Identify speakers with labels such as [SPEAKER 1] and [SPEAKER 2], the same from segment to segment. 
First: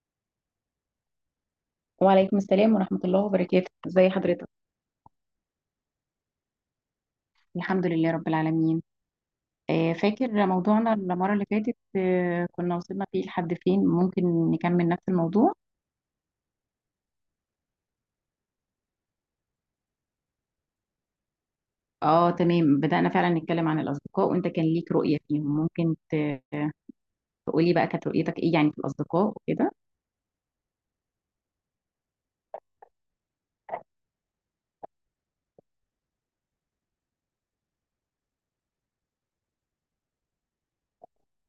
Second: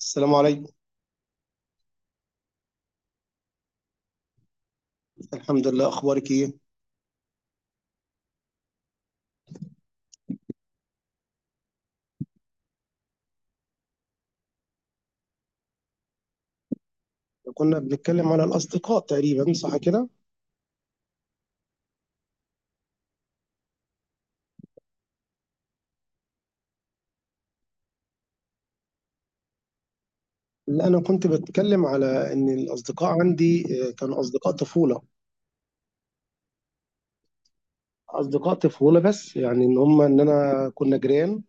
[SPEAKER 1] السلام عليكم.
[SPEAKER 2] وعليكم السلام ورحمة الله وبركاته، ازي حضرتك؟
[SPEAKER 1] الحمد لله، اخبارك ايه؟
[SPEAKER 2] الحمد لله رب العالمين. فاكر موضوعنا المرة اللي فاتت؟ كنا وصلنا فيه لحد فين؟ ممكن نكمل نفس الموضوع.
[SPEAKER 1] كنا بنتكلم على الاصدقاء تقريبا، صح كده؟
[SPEAKER 2] اه تمام، بدأنا فعلا نتكلم عن الأصدقاء وانت كان ليك رؤية فيهم. تقولي بقى كانت رؤيتك ايه يعني في الأصدقاء وكده.
[SPEAKER 1] لا، انا كنت بتكلم على ان الاصدقاء عندي كانوا اصدقاء طفوله. اصدقاء طفوله، بس يعني ان هم ان انا كنا جيران.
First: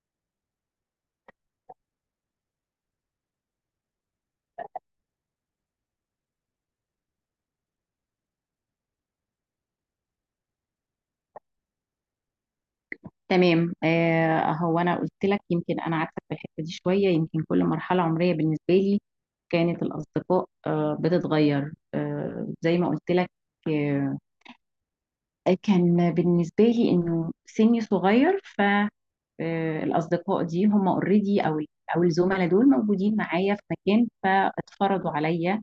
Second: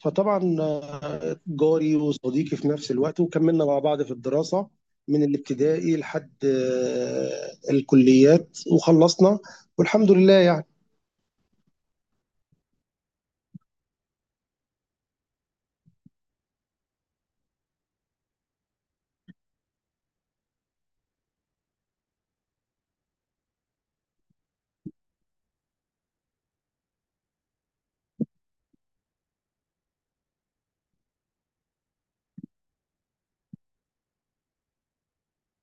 [SPEAKER 1] فطبعا جاري وصديقي في نفس الوقت، وكملنا مع بعض في الدراسه من الابتدائي لحد الكليات، وخلصنا والحمد لله يعني.
[SPEAKER 2] تمام. هو انا قلت لك يمكن انا عكسك في الحتة دي شوية. يمكن كل مرحلة عمرية بالنسبة لي كانت الأصدقاء بتتغير، زي ما قلت لك. آه، كان بالنسبة لي إنه سني صغير، فالأصدقاء دي هم اوريدي أو الزملاء دول موجودين معايا في مكان فاتفرضوا عليا.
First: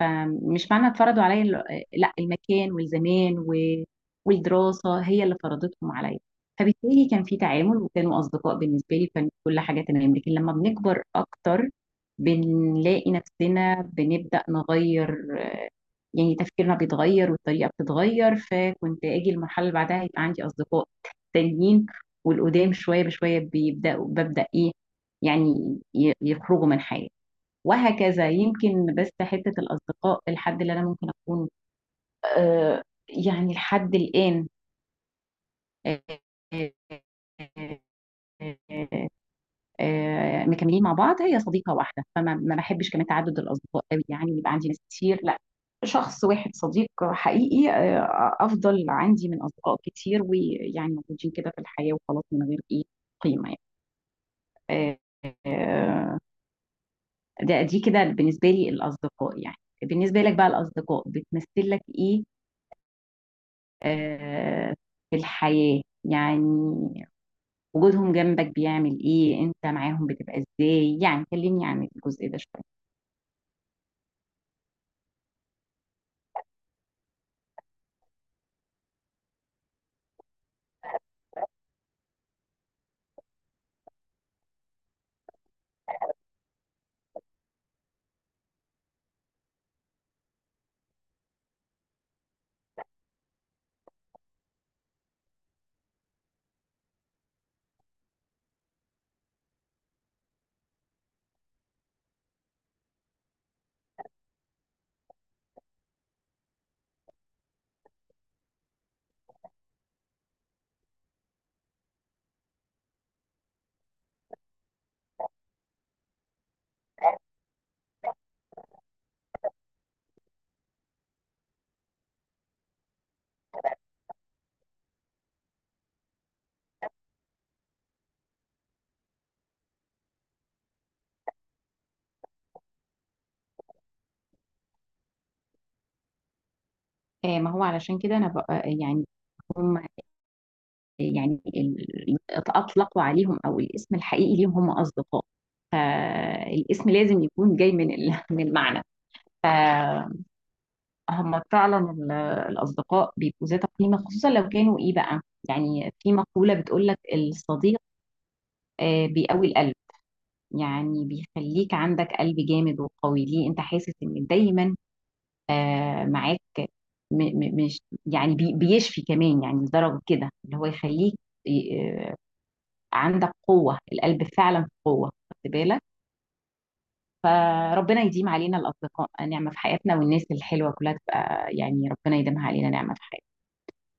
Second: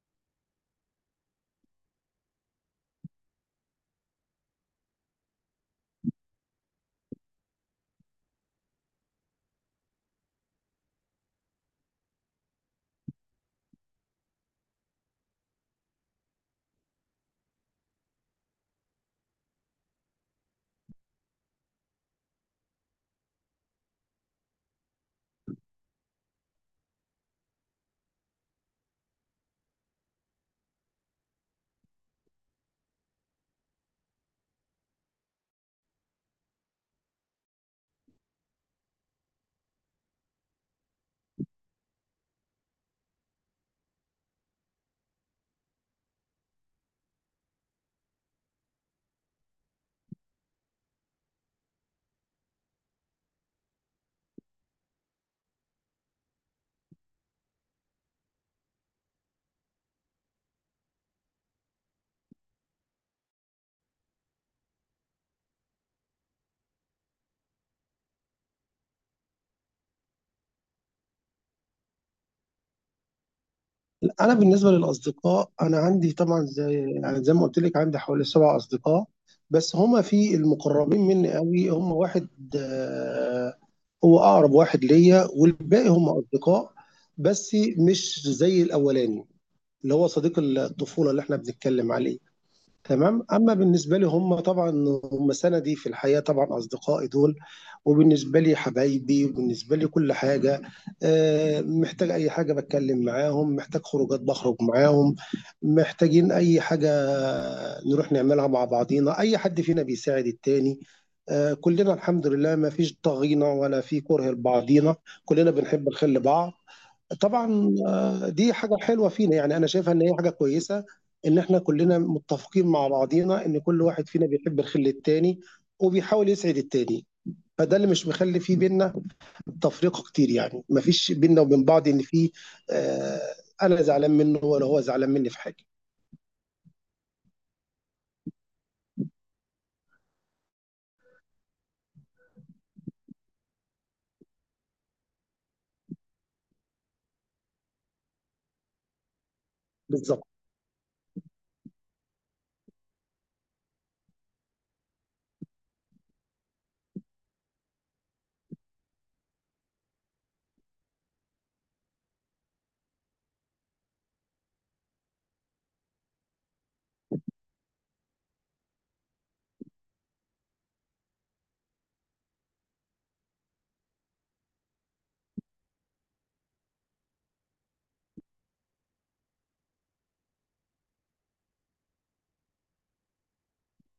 [SPEAKER 2] فمش معنى اتفرضوا عليا لا، المكان والزمان والدراسة هي اللي فرضتهم عليا. فبالتالي كان في تعامل وكانوا أصدقاء بالنسبة لي، كان كل حاجة تمام. لكن لما بنكبر أكتر بنلاقي نفسنا بنبدأ نغير، يعني تفكيرنا بيتغير والطريقة بتتغير. فكنت أجي المرحلة اللي بعدها يبقى عندي أصدقاء تانيين، والقدام شوية بشوية بيبدأوا ببدأ إيه، يعني يخرجوا من حياتي، وهكذا. يمكن بس حتة الأصدقاء الحد اللي أنا ممكن أكون آه يعني لحد الآن آه، آه، آه، آه، آه، مكملين مع بعض هي صديقه واحده. فما ما بحبش كمان تعدد الاصدقاء قوي، يعني يبقى عندي ناس كتير، لا. شخص واحد صديق حقيقي افضل عندي من اصدقاء كتير ويعني موجودين كده في الحياه وخلاص من غير ايه قيمه يعني. آه، آه، ده دي كده بالنسبه لي الاصدقاء يعني. بالنسبه لك بقى الاصدقاء بتمثل لك ايه آه، في الحياه يعني؟ وجودهم جنبك بيعمل ايه؟ انت معاهم بتبقى ازاي يعني؟ كلمني عن الجزء ده شويه.
[SPEAKER 1] انا بالنسبه للاصدقاء، انا عندي طبعا زي يعني زي ما قلت لك، عندي حوالي 7 اصدقاء، بس هما في المقربين مني قوي هما واحد. آه، هو اقرب واحد ليا، والباقي هما اصدقاء بس مش زي الاولاني اللي هو صديق الطفوله اللي احنا بنتكلم عليه. تمام، أمّا بالنسبة لي هم طبعًا هم سَنَدي في الحياة، طبعًا أصدقائي دول، وبالنسبة لي حبايبي، وبالنسبة لي كل حاجة. محتاج أي حاجة باتكلّم معاهم، محتاج خروجات باخرج معاهم، محتاجين أي حاجة نروح نعملها مع بعضينا، أي حد فينا بيساعد التاني. كُلّنا الحمد لله ما فيش طاغينا ولا في كُره لبعضينا، كُلّنا بنحب الخير لبعض. طبعًا دي حاجة حلوة فينا، يعني أنا شايفها إن هي حاجة كويسة، إن إحنا كُلّنا متّفقين مع بعضينا إن كل واحد فينا بيحب الخِل التاني وبيحاول يسعد التاني. فده اللي مش مخلّي في بيننا تفرقة كتير يعني، ما فيش بيننا وبين بعض إن في آآ أنا زعلان منّه ولا هو زعلان منّي في حاجة.
[SPEAKER 2] ما هو علشان كده انا بقى يعني هم، يعني اطلقوا عليهم او الاسم الحقيقي ليهم هم اصدقاء، فالاسم لازم يكون جاي من من المعنى.
[SPEAKER 1] بالضبط.
[SPEAKER 2] فهم فعلا الاصدقاء بيبقوا ذات قيمه، خصوصا لو كانوا ايه بقى. يعني في مقوله بتقول لك الصديق بيقوي القلب، يعني بيخليك عندك قلب جامد وقوي، ليه انت حاسس ان دايما معاك. م م مش يعني بيشفي كمان يعني، لدرجة كده اللي هو يخليك ي- آه، عندك قوة القلب، فعلا في قوة، خدت بالك. فربنا يديم علينا الأصدقاء نعمة في حياتنا، والناس الحلوة كلها تبقى يعني ربنا يديمها علينا نعمة في حياتنا.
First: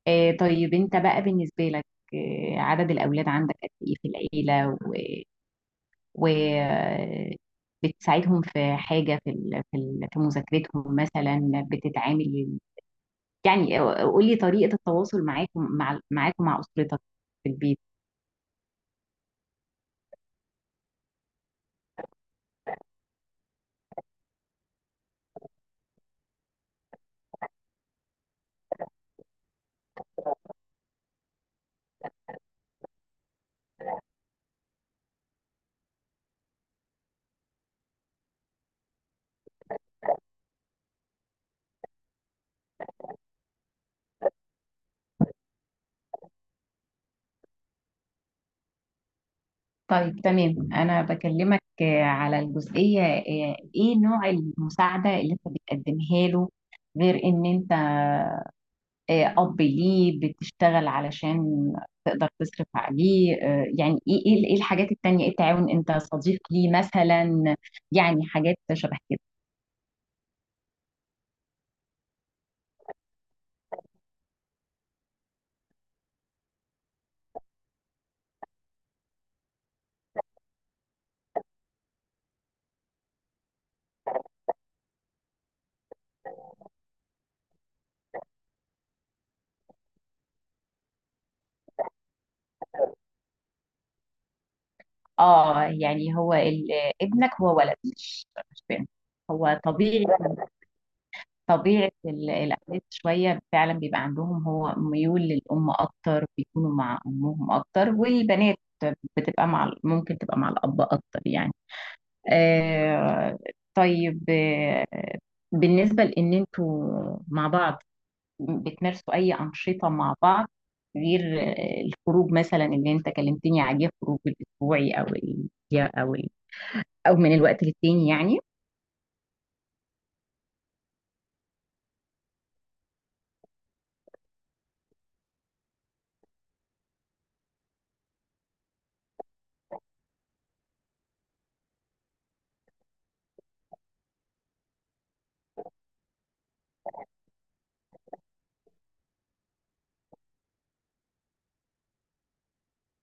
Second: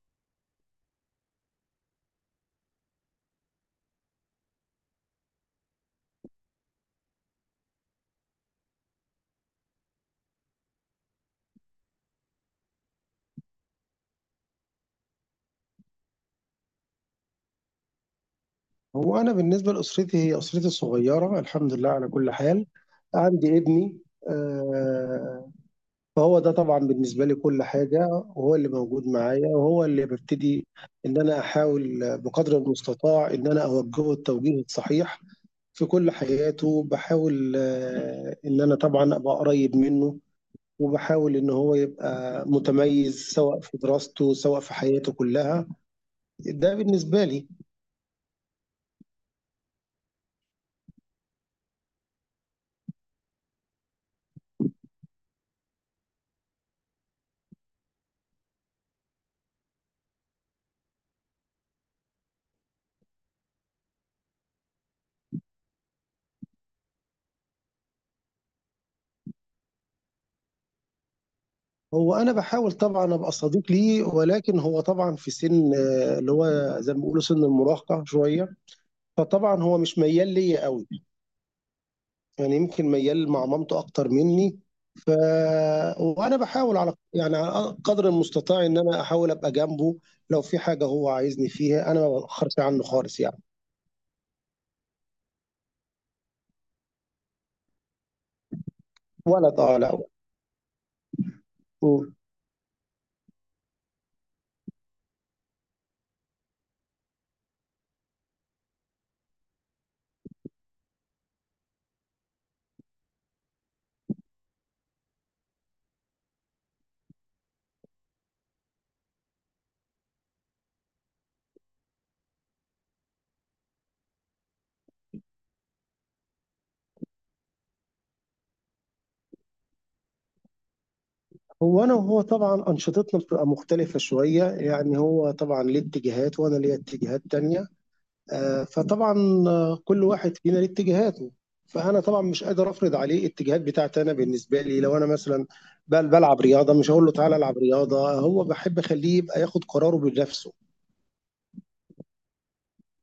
[SPEAKER 2] طيب أنت بقى بالنسبة لك عدد الأولاد عندك قد إيه في العيلة؟ و, و... آه، بتساعدهم في حاجة في في مذاكرتهم مثلا؟ بتتعامل يعني، قولي طريقة التواصل معاكم مع أسرتك في البيت.
[SPEAKER 1] هو أنا بالنسبة لأسرتي، هي أسرتي الصغيّرة الحمد لله على كل حال. عندي ابني، آآ فهو ده طبعا بالنسبة لي كل حاجة، وهو اللي موجود معايا، وهو اللي ببتدي إن أنا أحاول بقدر المستطاع إن أنا أوجهه التوجيه الصحيح في كل حياته. بحاول إن أنا طبعا أبقى قريب منه، وبحاول إن هو يبقى متميز سواء في دراسته سواء في حياته كلها. ده بالنسبة لي.
[SPEAKER 2] طيب تمام، أنا بكلمك على الجزئية إيه نوع المساعدة اللي أنت بتقدمها له غير إن أنت أب ليه بتشتغل علشان تقدر تصرف عليه. يعني إيه الحاجات التانية؟ إيه التعاون؟ أنت صديق ليه مثلا؟ يعني حاجات شبه كده.
[SPEAKER 1] هو أنا بحاول طبعا أبقى صديق ليه، ولكن هو طبعا في سن اللي هو زي ما بيقولوا سن المراهقة شوية. فطبعا هو مش ميال ليا قوي، يعني يمكن ميال مع مامته أكتر منّي. ف وأنا باحاول على يعني على قدر المستطاع إن أنا أحاول أبقى جنبه. لو في حاجة هو عايزني فيها، أنا ما باتأخّرش عنّه خالص يعني.
[SPEAKER 2] آه يعني هو ابنك هو ولد مش بنت؟
[SPEAKER 1] ولد،
[SPEAKER 2] هو
[SPEAKER 1] لأ.
[SPEAKER 2] طبيعي طبيعة
[SPEAKER 1] إمم.
[SPEAKER 2] الأولاد شوية فعلا بيبقى عندهم هو ميول للأم أكتر، بيكونوا مع أمهم أكتر. والبنات بتبقى مع ممكن تبقى مع الأب أكتر يعني. آه طيب. آه بالنسبة لأن أنتوا مع بعض بتمارسوا أي أنشطة مع بعض غير الخروج مثلا اللي أنت كلمتني عليه، خروج الأسبوعي أو أو ال... أو من الوقت للتاني يعني؟
[SPEAKER 1] هو أنا وهو طبعًا أنشطتنا بتبقى مختلفة شوية، يعني هو طبعًا ليه اتجاهات وأنا ليّا اتجاهات تانية. آه، فطبعا كل واحد فينا ليه اتجاهاته. فانا طبعا مش قادر افرض عليه الاتجاهات بتاعتي. انا بالنسبه لي لو انا مثلا بلعب رياضه، مش هقول له تعالى العب رياضه، هو بحب اخليه يبقى ياخد قراره بنفسه،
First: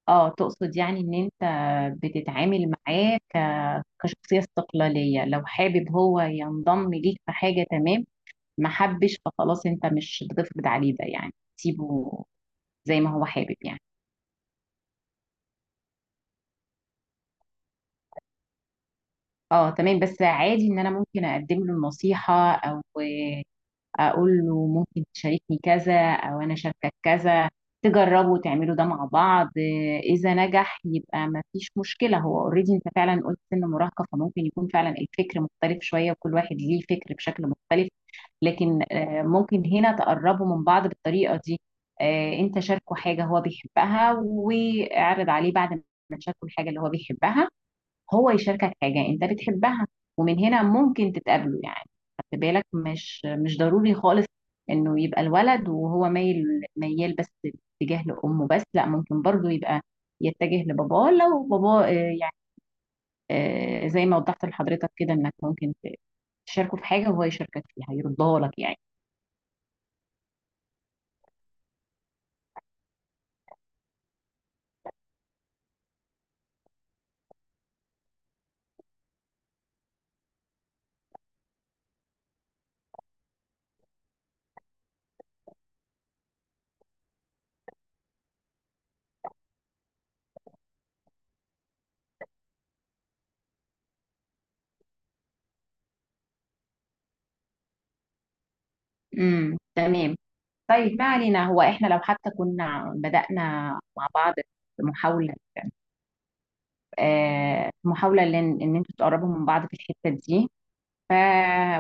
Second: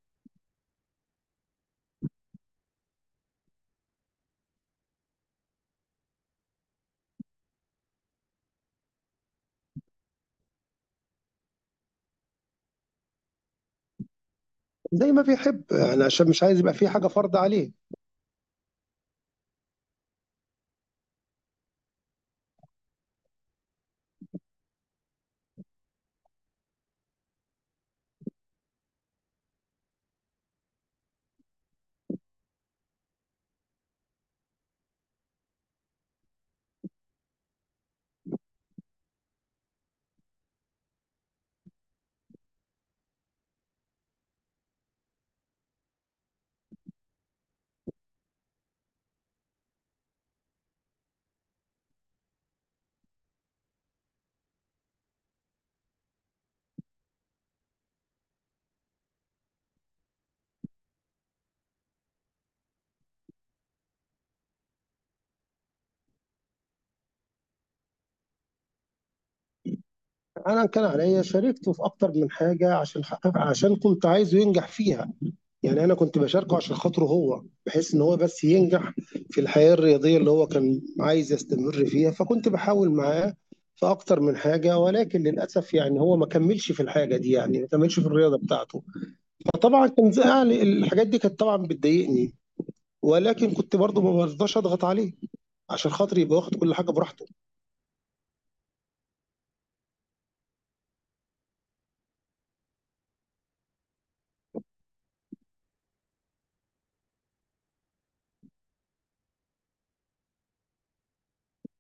[SPEAKER 2] اه تقصد يعني ان انت بتتعامل معاه كشخصية استقلالية، لو حابب هو ينضم ليك في حاجة تمام، ما حبش فخلاص انت مش هتفرض عليه ده، يعني سيبه زي ما هو حابب يعني.
[SPEAKER 1] زي ما بيحب يعني، عشان مش عايز يبقى في حاجه فرض عليه.
[SPEAKER 2] اه تمام، بس عادي ان انا ممكن اقدم له النصيحة او اقول له ممكن تشاركني كذا او انا شاركك كذا، تجربوا تعملوا ده مع بعض. اذا نجح يبقى ما فيش مشكلة. هو اوريدي انت فعلا قلت سن مراهقة، فممكن يكون فعلا الفكر مختلف شوية، وكل واحد ليه فكر بشكل مختلف. لكن ممكن هنا تقربوا من بعض بالطريقة دي. انت شاركه حاجة هو بيحبها، واعرض عليه بعد ما تشاركه الحاجة اللي هو بيحبها هو يشاركك حاجة انت بتحبها، ومن هنا ممكن تتقابلوا يعني. خد بالك مش ضروري خالص انه يبقى الولد وهو مايل، ميال بس اتجاه لامه بس، لا ممكن برضو يبقى يتجه لباباه لو باباه يعني زي ما وضحت لحضرتك كده انك ممكن تشاركه في حاجه وهو يشاركك فيها يرضاه لك يعني.
[SPEAKER 1] انا كان عليا شاركته في اكتر من حاجه، عشان كنت عايزه ينجح فيها، يعني انا كنت بشاركه عشان خاطره هو، بحيث ان هو بس ينجح في الحياه الرياضيه اللي هو كان عايز يستمر فيها. فكنت بحاول معاه في اكتر من حاجه، ولكن للاسف يعني هو ما كملش في الحاجه دي، يعني ما كملش في الرياضه بتاعته. فطبعا كان زعل، الحاجات دي كانت طبعا بتضايقني، ولكن كنت برضه ما برضاش اضغط عليه عشان خاطر يبقى واخد كل حاجه براحته.
[SPEAKER 2] تمام. طيب ما علينا، هو احنا لو حتى كنا بدأنا مع بعض محاولة، آه محاولة لان ان انتوا تقربوا من بعض في الحتة دي، ف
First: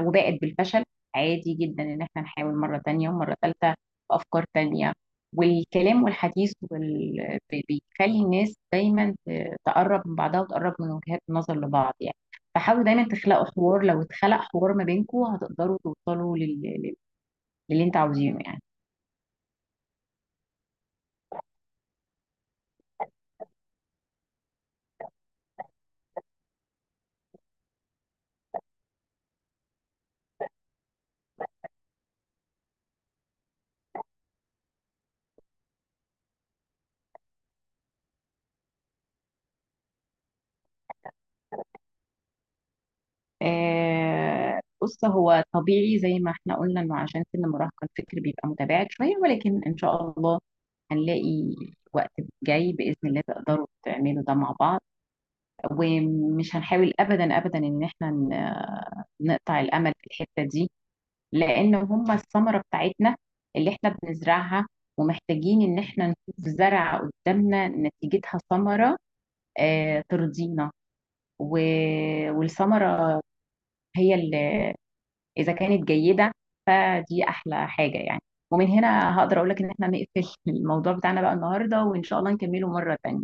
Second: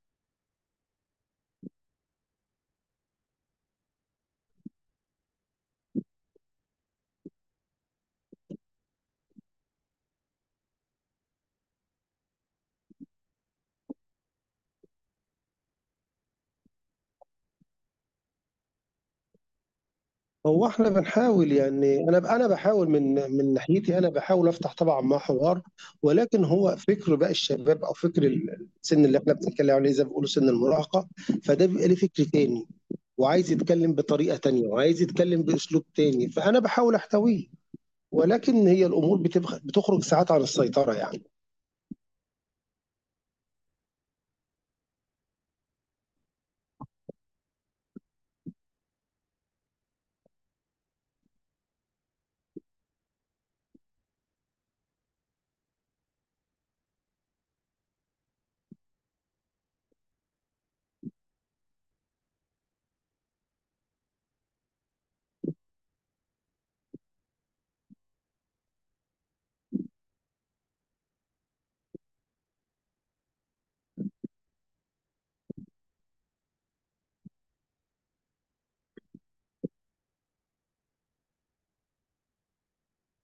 [SPEAKER 2] وباءت بالفشل، عادي جدا ان احنا نحاول مرة تانية ومرة تالتة بأفكار تانية. والكلام والحديث بيخلي الناس دايما تقرب من بعضها وتقرب من وجهات النظر لبعض يعني. فحاولوا دايما تخلقوا حوار، لو اتخلق حوار ما بينكم هتقدروا توصلوا للي انت عاوزينه يعني.
[SPEAKER 1] هو احنا بنحاول يعني، انا انا بحاول من ناحيتي، انا بحاول افتح طبعا مع حوار. ولكن هو فكر بقى الشباب، او فكر السن اللي احنا بنتكلم عليه زي ما بيقولوا سن المراهقه، فده بيبقى ليه فكر تاني، وعايز يتكلم بطريقه تانيه، وعايز يتكلم باسلوب تاني. فانا بحاول احتويه، ولكن هي الامور بتخرج ساعات عن السيطره يعني.
[SPEAKER 2] بص هو طبيعي زي ما احنا قلنا انه عشان سن المراهقة الفكر بيبقى متباعد شوية، ولكن ان شاء الله هنلاقي وقت جاي بإذن الله تقدروا تعملوا ده مع بعض. ومش هنحاول أبدا أبدا إن احنا نقطع الأمل في الحتة دي، لأن هما الثمرة بتاعتنا اللي احنا بنزرعها، ومحتاجين إن احنا نشوف زرع قدامنا نتيجتها ثمرة ترضينا. والثمرة هي اللي اذا كانت جيده فدي احلى حاجه يعني. ومن هنا هقدر اقول لك ان احنا نقفل الموضوع بتاعنا بقى النهارده، وان شاء الله نكمله مره تانية.